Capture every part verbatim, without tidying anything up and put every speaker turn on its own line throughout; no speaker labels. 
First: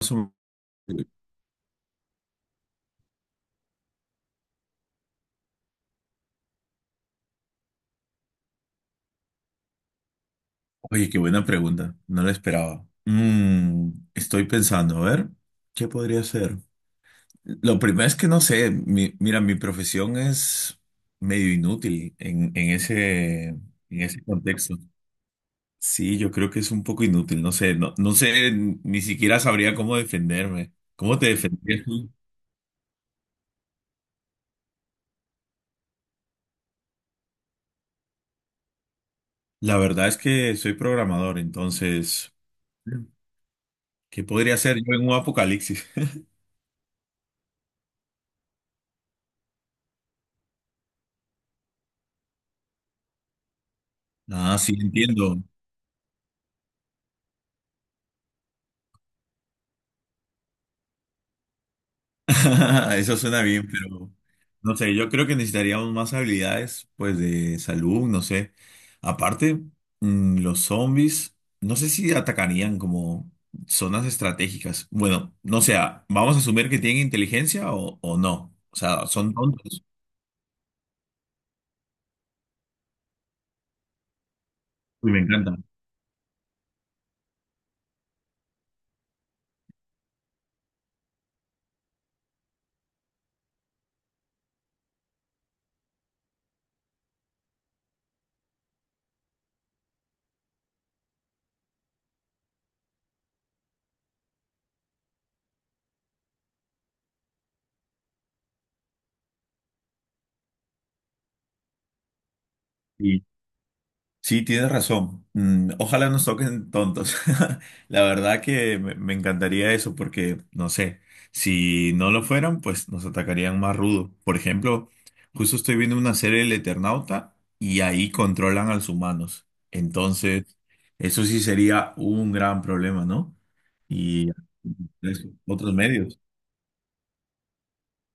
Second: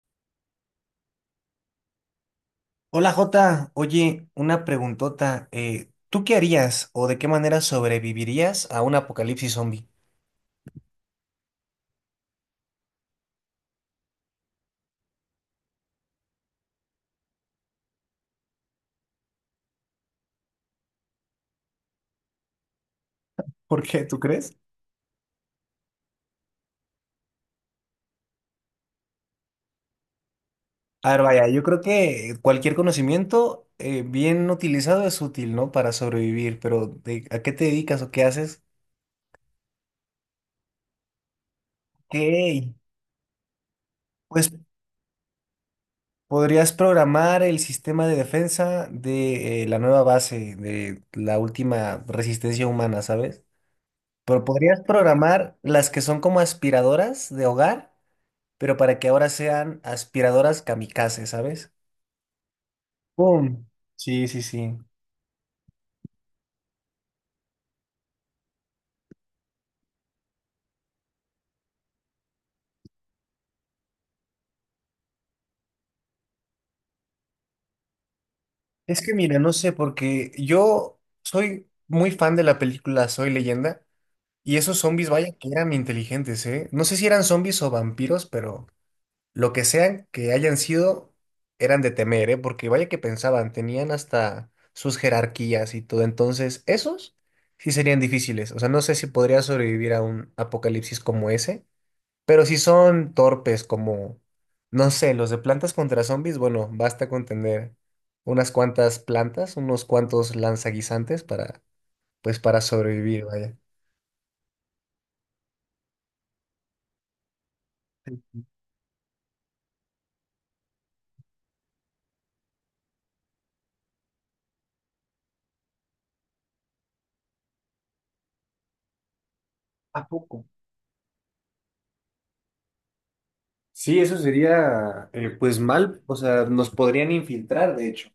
su-
Hola Jota, oye, una preguntota. Eh, ¿tú qué harías o de qué manera sobrevivirías a un apocalipsis zombie?
Oye, qué buena pregunta. No la esperaba. Mm, estoy pensando, a ver, ¿qué podría ser? Lo primero es que no sé. Mi- mira, mi profesión es medio inútil en, en ese, en
¿Por qué? ¿Tú
ese
crees?
contexto. Sí, yo creo que es un poco inútil. No sé, no, no sé, ni siquiera sabría cómo defenderme.
A
¿Cómo
ver,
te
vaya, yo creo
defendías tú?
que cualquier conocimiento eh, bien utilizado es útil, ¿no? Para sobrevivir, pero de- ¿a qué te dedicas o qué haces?
La verdad es que soy programador,
Ok,
entonces, ¿qué
pues
podría ser yo en un apocalipsis?
podrías programar el sistema de defensa de eh, la nueva base, de la última resistencia humana, ¿sabes? Pero
Ah, sí,
podrías
entiendo.
programar las que son como aspiradoras de hogar, pero para que ahora sean aspiradoras kamikaze, ¿sabes?
Eso suena
¡Pum!
bien, pero
Sí, sí,
no
sí.
sé, yo creo que necesitaríamos más habilidades, pues de salud, no sé. Aparte, mm, los zombies, no sé si atacarían como zonas estratégicas. Bueno, no sé, ah, vamos a asumir que tienen inteligencia o, o no. O
Es
sea,
que
son
mira, no sé,
tontos.
porque yo soy muy fan de la película Soy Leyenda y esos zombies,
Uy, me
vaya, que
encanta.
eran inteligentes, ¿eh? No sé si eran zombies o vampiros, pero lo que sean que hayan sido, eran de temer, ¿eh? Porque vaya que pensaban, tenían hasta sus jerarquías y todo. Entonces, esos sí serían difíciles. O sea, no sé si podría sobrevivir a un apocalipsis como ese. Pero si son torpes como, no sé, los de plantas contra zombies, bueno, basta con tener unas cuantas plantas, unos cuantos lanzaguisantes para, pues, para sobrevivir, vaya.
Sí, tienes razón. Mm, ojalá nos toquen tontos. La verdad que me, me encantaría eso porque, no sé, si no lo fueran, pues nos atacarían más rudo. Por ejemplo, justo estoy viendo una serie del Eternauta y ahí controlan a los humanos.
¿A
Entonces,
poco?
eso sí sería un gran problema, ¿no?
Sí, eso
Y
sería
eso,
eh, pues
otros
mal, o
medios.
sea, nos podrían infiltrar, de hecho.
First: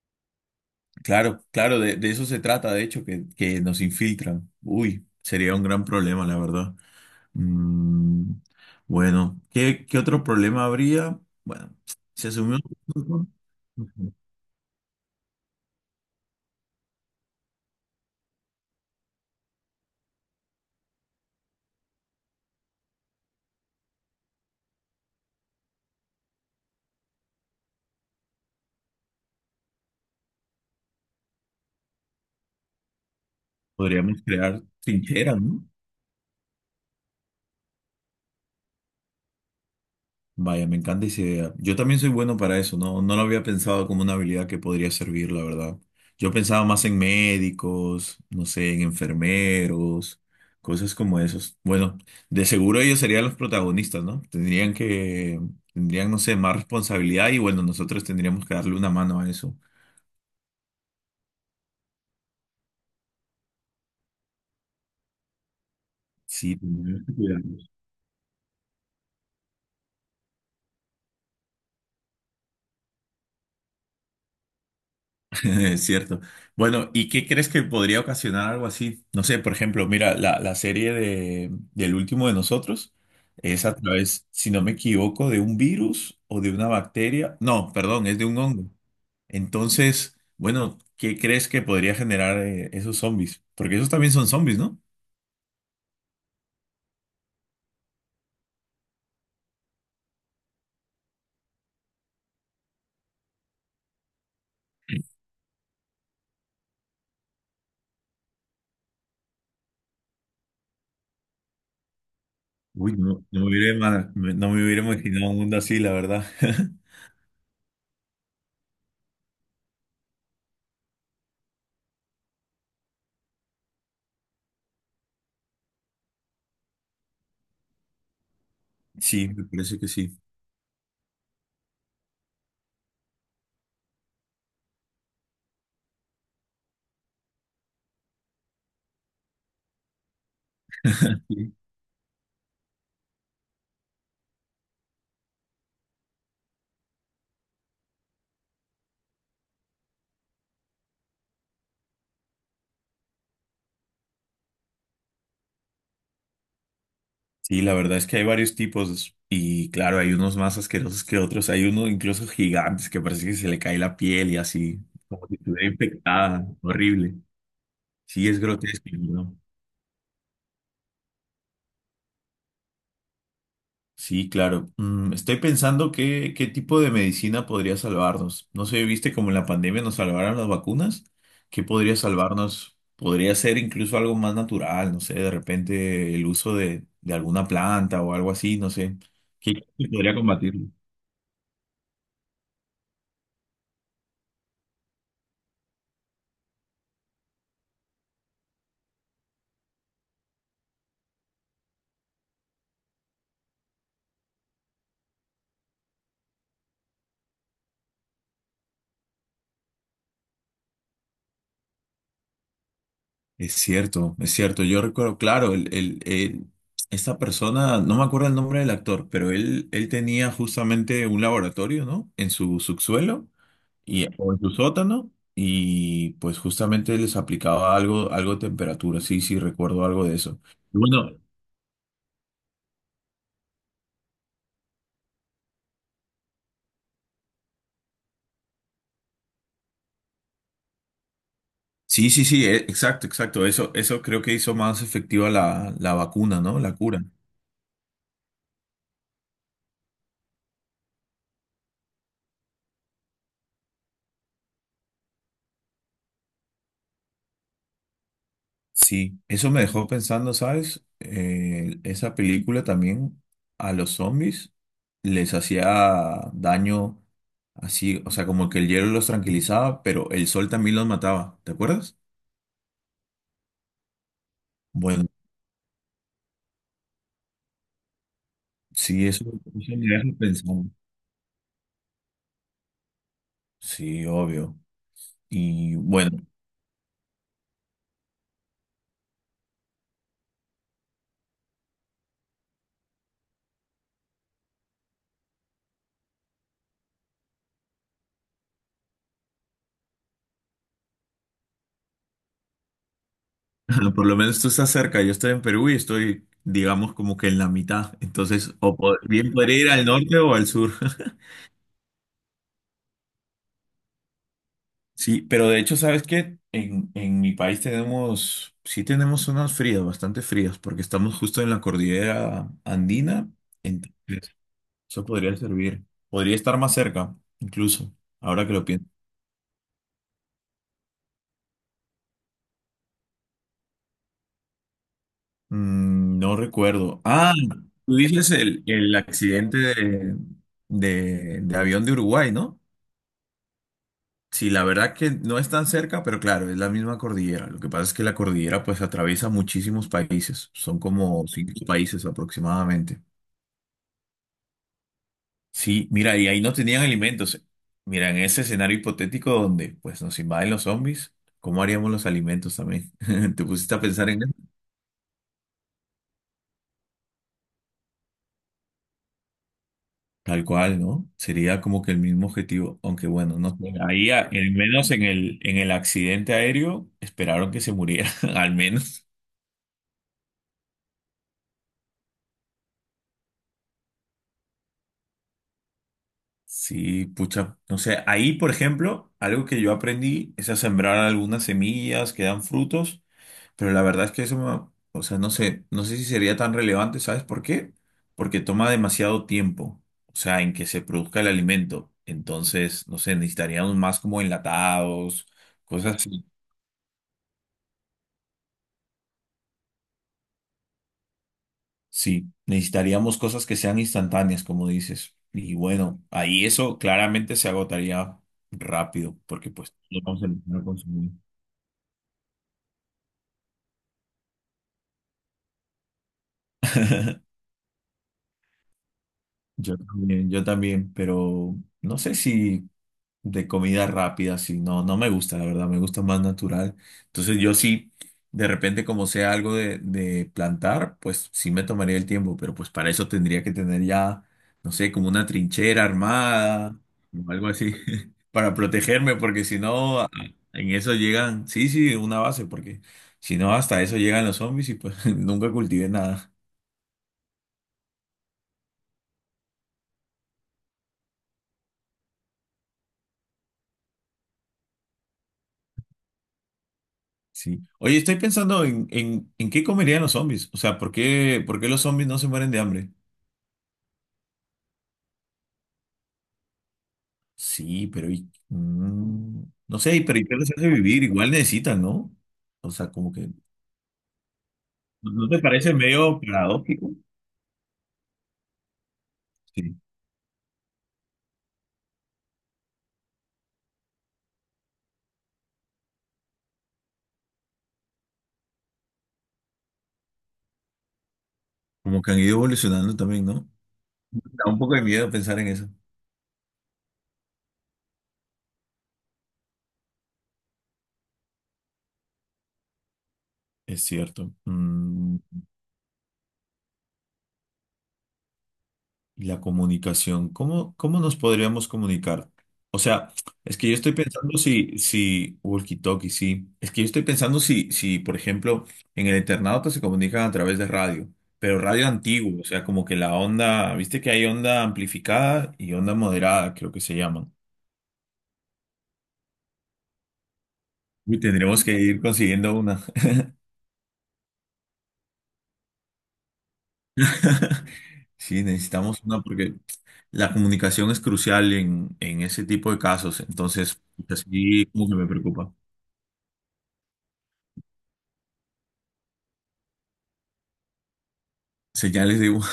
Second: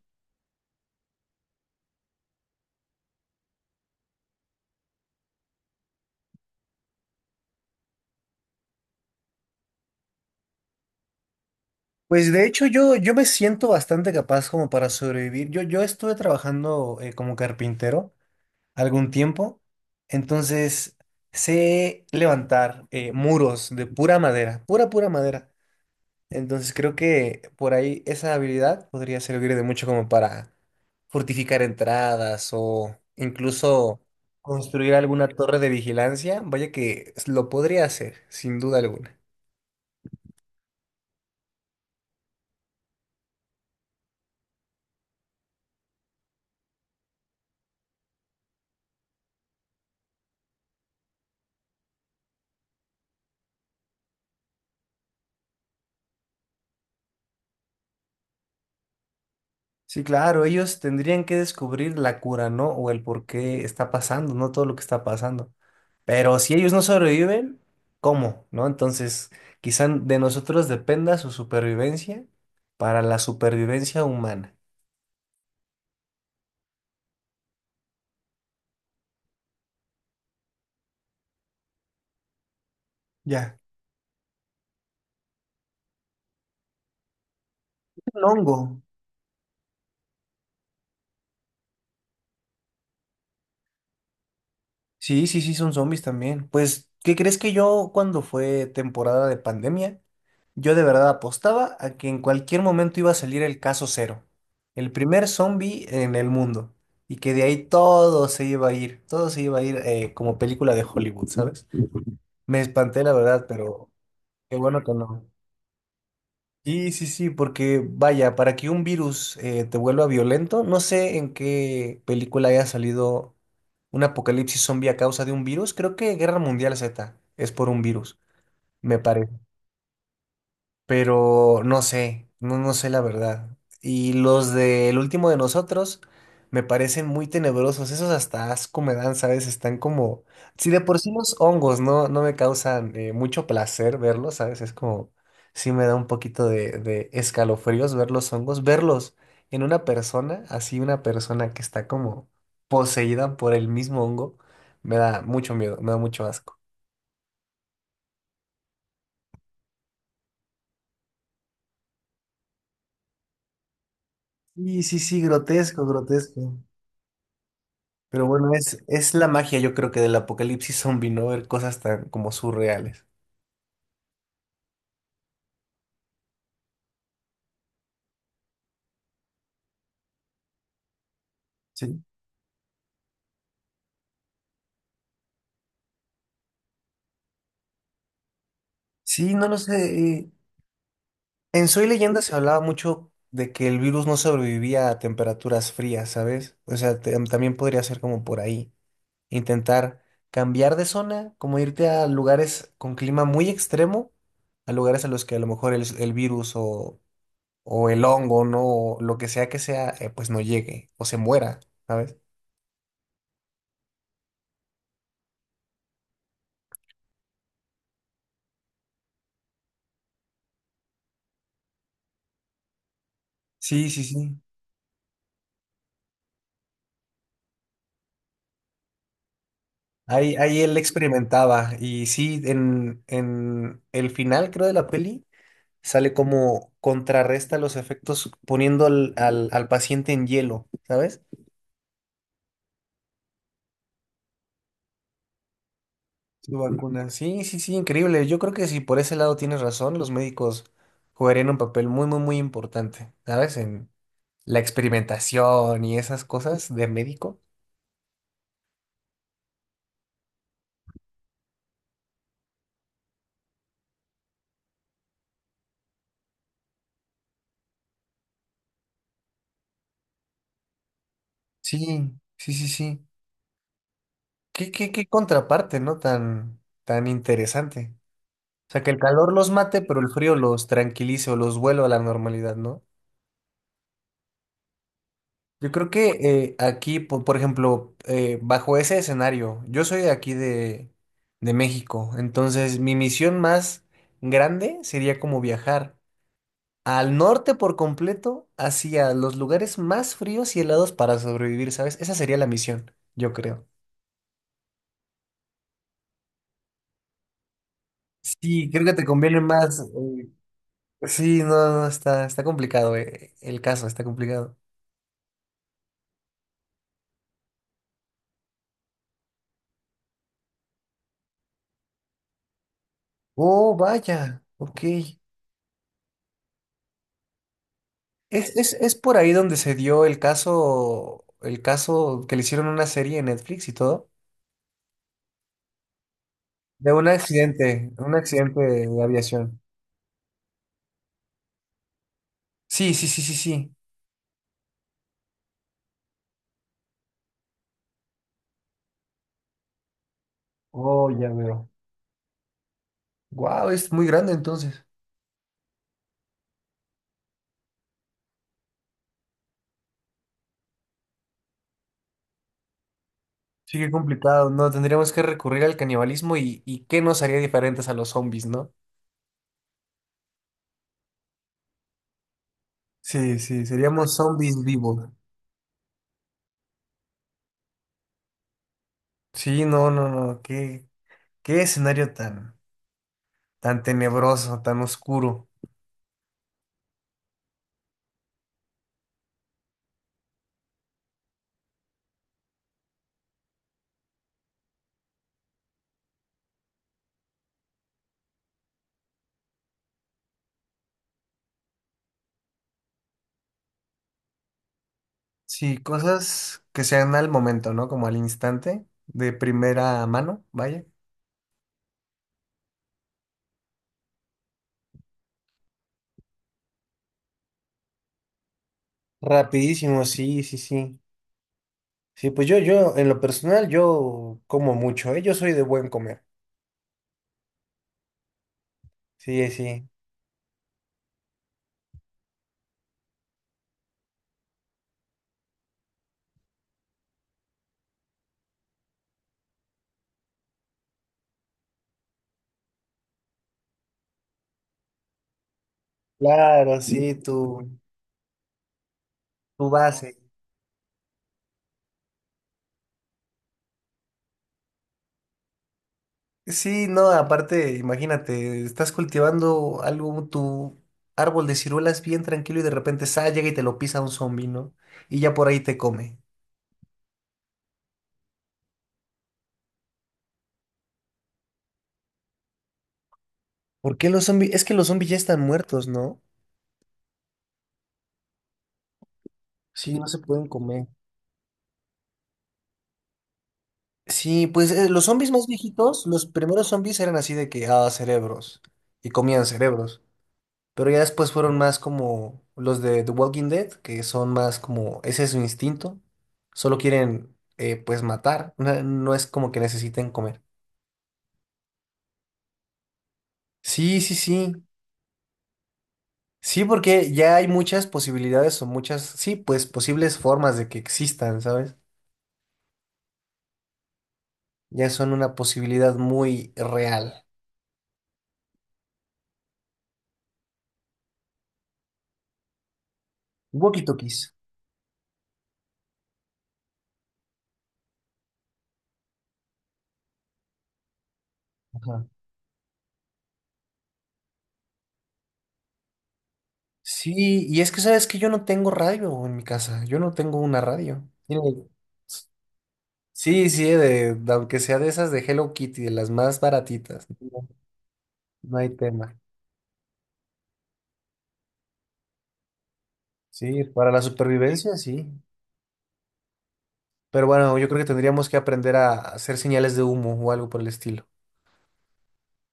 Claro, claro, de, de eso se trata, de hecho, que, que nos infiltran. Uy, sería un gran problema, la verdad. Mm, bueno, ¿qué, qué otro problema habría? Bueno, se
Pues de
asumimos
hecho yo, yo me siento bastante capaz como para sobrevivir. Yo, yo estuve trabajando eh, como carpintero algún tiempo, entonces sé levantar eh, muros de pura madera, pura, pura madera. Entonces creo que por ahí esa habilidad podría servir de mucho como para fortificar entradas o incluso
podríamos crear
construir alguna
trincheras,
torre
¿no?
de vigilancia. Vaya que lo podría hacer, sin duda alguna.
Vaya, me encanta esa idea. Yo también soy bueno para eso, ¿no? No lo había pensado como una habilidad que podría servir, la verdad. Yo pensaba más en médicos, no sé, en enfermeros, cosas como esos. Bueno, de seguro ellos serían los protagonistas, ¿no? Tendrían que, tendrían, no sé, más responsabilidad y bueno, nosotros tendríamos que darle una mano a eso.
Sí, claro, ellos tendrían que descubrir la cura, ¿no? O el por qué está pasando, no todo lo que está pasando. Pero si
Sí,
ellos no sobreviven, ¿cómo? ¿No? Entonces, quizá de nosotros dependa su supervivencia para la supervivencia humana.
es cierto. Bueno, ¿y qué crees que podría ocasionar algo así? No sé, por ejemplo, mira, la, la serie de, del último de nosotros
Ya.
es a través, si no me equivoco, de un virus o de una bacteria. No, perdón, es
Un
de un
hongo.
hongo. Entonces, bueno, ¿qué crees que podría generar eh, esos zombies? Porque esos también son zombies, ¿no?
Sí, sí, sí, son zombies también. Pues, ¿qué crees que yo cuando fue temporada de pandemia, yo de verdad apostaba a que en cualquier momento iba a salir el caso cero, el primer zombie en el mundo, y que de ahí todo se iba a ir, todo se iba a ir eh, como película de Hollywood, ¿sabes? Me
Uy,
espanté, la
no, no
verdad,
me hubiera,
pero
ima- no
qué
me hubiera
bueno que no.
imaginado un mundo así, la verdad.
Sí, sí, sí, porque vaya, para que un virus eh, te vuelva violento, no sé en qué película haya salido un apocalipsis zombie a causa de un virus, creo que Guerra Mundial Z es por un virus, me
Sí,
parece,
me parece que sí.
pero no sé, no, no sé la verdad. Y los del último de nosotros me parecen muy tenebrosos, esos hasta asco me dan, ¿sabes? Están como, si de por sí los hongos no, no me causan eh, mucho placer verlos, ¿sabes? Es como, sí me da un poquito de, de escalofríos ver los hongos, verlos en una persona, así una persona que está como poseída por el mismo hongo, me da mucho miedo, me da mucho asco.
Sí, la verdad es que hay varios tipos y claro, hay unos más asquerosos que otros. Hay uno incluso gigantes que parece que se le cae la piel y así,
Y sí, sí,
como si estuviera
grotesco,
infectada,
grotesco.
horrible.
Pero
Sí, es
bueno, es,
grotesco,
es la
¿no?
magia, yo creo que del apocalipsis zombie, ¿no? Ver cosas tan como surreales.
Sí, claro. Mm, estoy pensando qué, qué tipo de medicina podría salvarnos. No sé, viste como en la pandemia nos salvaron las vacunas. ¿Qué podría
Sí.
salvarnos? Podría ser incluso algo más natural, no sé, de repente el uso de, de alguna planta o algo así, no sé.
Sí, no
¿Qué
lo
qué podría
sé. eh,
combatirlo?
En Soy Leyenda se hablaba mucho de que el virus no sobrevivía a temperaturas frías, ¿sabes? O sea, te- también podría ser como por ahí. Intentar cambiar de zona, como irte a lugares con clima muy extremo, a lugares a los que a lo mejor el, el virus o, o el hongo, ¿no? O lo que sea que sea, eh, pues no llegue o se muera, ¿sabes?
Es cierto, es cierto. Yo recuerdo, claro, el, el, el- esta persona, no me acuerdo el nombre del actor, pero él, él tenía justamente un laboratorio, ¿no? En su subsuelo
Sí, sí,
y, o
sí.
en su sótano, y pues justamente les aplicaba algo, algo de temperatura. Sí, sí, recuerdo algo de
Ahí,
eso.
ahí él
Bueno,
experimentaba y sí, en, en el final creo de la peli sale como contrarresta los efectos poniendo al, al, al paciente en hielo, ¿sabes?
sí, sí, sí, e- exacto, exacto. Eso, eso creo que hizo más efectiva la, la vacuna,
Su
¿no? La cura.
vacuna. Sí, sí, sí, increíble. Yo creo que si por ese lado tienes razón, los médicos jugarían un papel muy, muy, muy importante, ¿sabes? En la experimentación y esas cosas de médico.
Sí, eso me dejó pensando, ¿sabes? Eh, esa película también a los zombies les hacía daño así, o sea, como que el hielo los tranquilizaba, pero el sol también los mataba, ¿te acuerdas?
Sí, sí, sí, sí. Qué, qué, qué
Bueno,
contraparte, ¿no? Tan, tan interesante. O sea, que el
sí, eso,
calor los
eso
mate,
me
pero el
deja
frío los
pensando.
tranquilice o los vuelva a la normalidad, ¿no?
Sí, obvio.
Yo
Y
creo que
bueno,
eh, aquí, po- por, ejemplo, eh, bajo ese escenario, yo soy de aquí de, de México, entonces mi misión más grande sería como viajar al norte por completo, hacia los lugares más fríos y helados para sobrevivir, ¿sabes? Esa sería la misión, yo creo.
por lo menos tú estás cerca, yo estoy en Perú y estoy, digamos, como que en la mitad, entonces
Sí,
o
creo que
po-
te
bien
conviene
podría ir
más.
al norte
Eh,
o al sur.
sí, no, no, está, está complicado, eh, el caso, está complicado.
Sí, pero de hecho, ¿sabes qué? En, en mi país tenemos, sí tenemos zonas frías, bastante frías, porque estamos justo en la cordillera andina,
Oh,
entonces
vaya, ok.
eso podría servir. Podría estar más cerca, incluso, ahora que
Es,
lo
es,
pienso.
es por ahí donde se dio el caso, el caso que le hicieron una serie en Netflix y todo,
Mm, no
de
recuerdo.
un
Ah,
accidente,
tú
un
dices
accidente
el, el
de
accidente
aviación.
de, de, de avión de Uruguay, ¿no?
Sí, sí, sí, sí, sí.
Sí, la verdad que no es tan cerca, pero claro, es la misma cordillera. Lo que pasa es que la cordillera pues atraviesa muchísimos países. Son
Oh,
como
ya
cinco
veo.
países aproximadamente.
Wow, es muy grande entonces.
Sí, mira, y ahí no tenían alimentos. Mira, en ese escenario hipotético donde pues nos invaden los zombies, ¿cómo haríamos los alimentos también? ¿Te pusiste
Sí,
a
qué
pensar en eso?
complicado. No, tendríamos que recurrir al canibalismo y, y qué nos haría diferentes a los zombies, ¿no?
Tal cual, ¿no? Sería como que el mismo objetivo, aunque
Sí,
bueno, no
sí,
sé. Ahí,
seríamos
a- al
zombies
menos en
vivos.
el, en el accidente aéreo, esperaron que se muriera, al menos.
Sí, no, no, no. Qué, qué escenario tan, tan tenebroso, tan oscuro.
Sí, pucha. No sé, ahí, por ejemplo, algo que yo aprendí es a sembrar algunas semillas que dan frutos. Pero la verdad es que eso, me- o sea, no sé, no sé si sería tan relevante, ¿sabes por qué? Porque toma demasiado tiempo, o sea, en que se produzca el alimento. Entonces, no sé, necesitaríamos más como enlatados,
Sí,
cosas así.
cosas que sean al momento, ¿no? Como al instante, de primera mano, vaya.
Sí, necesitaríamos cosas que sean instantáneas, como dices. Y bueno, ahí eso claramente se agotaría rápido, porque pues lo
Rapidísimo,
vamos a
sí, sí,
empezar a
sí.
consumir.
Sí, pues yo, yo, en lo personal, yo como mucho, ¿eh? Yo soy de buen comer. Sí,
Yo
sí.
también, yo también, pero no sé si de comida rápida, sí, no, no me gusta, la verdad, me gusta más natural. Entonces yo sí, de repente como sea algo de, de plantar, pues sí me tomaría el tiempo, pero pues para eso tendría que tener ya, no sé, como una trinchera armada
Claro, sí,
o algo
tu,
así, para protegerme, porque si
tu
no, a-
base.
en eso llegan, sí, sí, una base, porque si no, hasta eso llegan los zombies y pues nunca cultivé nada.
Sí, no, aparte, imagínate, estás cultivando algo, tu árbol de ciruelas bien tranquilo y de repente sa llega y te lo pisa un zombi, ¿no? Y ya por ahí te come.
Sí. Oye, estoy pensando en, en, en qué comerían los zombies. O sea, ¿por qué, por qué los zombies no se mueren de hambre?
¿Por qué los zombies? Es que los zombies ya están muertos, ¿no?
Sí, pero y- mm, no
Sí,
sé,
no se
pero ¿y qué
pueden
les hace
comer.
vivir? Igual necesitan, ¿no? O sea, como que
Sí, pues eh, los
¿no no
zombies
te
más
parece
viejitos,
medio
los primeros
paradójico?
zombies eran así de que, ah, cerebros, y comían
Sí.
cerebros, pero ya después fueron más como los de The Walking Dead, que son más como, ese es su instinto, solo quieren, eh, pues, matar, no, no es como que necesiten comer.
Como que han ido evolucionando también, ¿no?
Sí, sí,
Da
sí,
un poco de miedo pensar en eso.
sí, porque ya hay muchas posibilidades o muchas, sí, pues, posibles formas de que existan, ¿sabes?
Es cierto.
Ya son
Mm,
una posibilidad muy real.
y la comunicación, ¿cómo, cómo nos podríamos comunicar? O sea, es que yo estoy
Walkie-talkies.
pensando si, si, walkie-talkie, sí. Es que yo estoy pensando si, si, por ejemplo, en el Eternauta se comunican a través de radio, pero radio antiguo, o sea, como que la onda, viste que hay onda amplificada y onda moderada, creo que se llaman.
Sí, y es que sabes que yo no tengo radio en mi casa, yo no tengo una radio.
Uy, tendremos
Tiene-
que ir consiguiendo una.
Sí, sí, de, de- aunque sea de esas de Hello Kitty, de las más baratitas, no,
Sí,
no hay
necesitamos
tema.
una porque la comunicación es crucial en, en ese tipo de casos,
Sí,
entonces,
para la
así
supervivencia,
como que
sí.
me preocupa.
Pero bueno, yo creo que tendríamos que aprender a hacer señales de humo o algo por el estilo,
Señales de... humo.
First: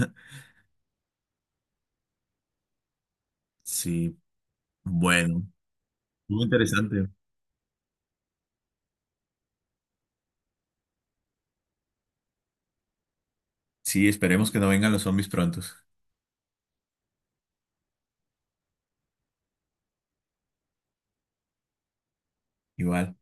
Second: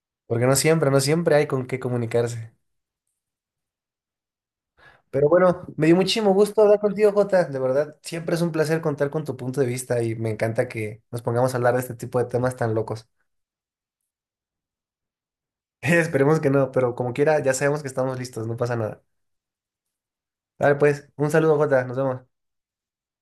porque no siempre, no siempre hay con qué comunicarse.
Sí,
Pero
bueno,
bueno, me dio muchísimo
muy
gusto hablar
interesante.
contigo, Jota. De verdad, siempre es un placer contar con tu punto de vista y me encanta que nos pongamos a hablar de este tipo de temas tan locos.
Sí, esperemos que no vengan los zombies prontos.
Esperemos que no, pero como quiera, ya sabemos que estamos listos, no pasa nada. Dale, pues, un saludo, Jota, nos vemos.
Igual.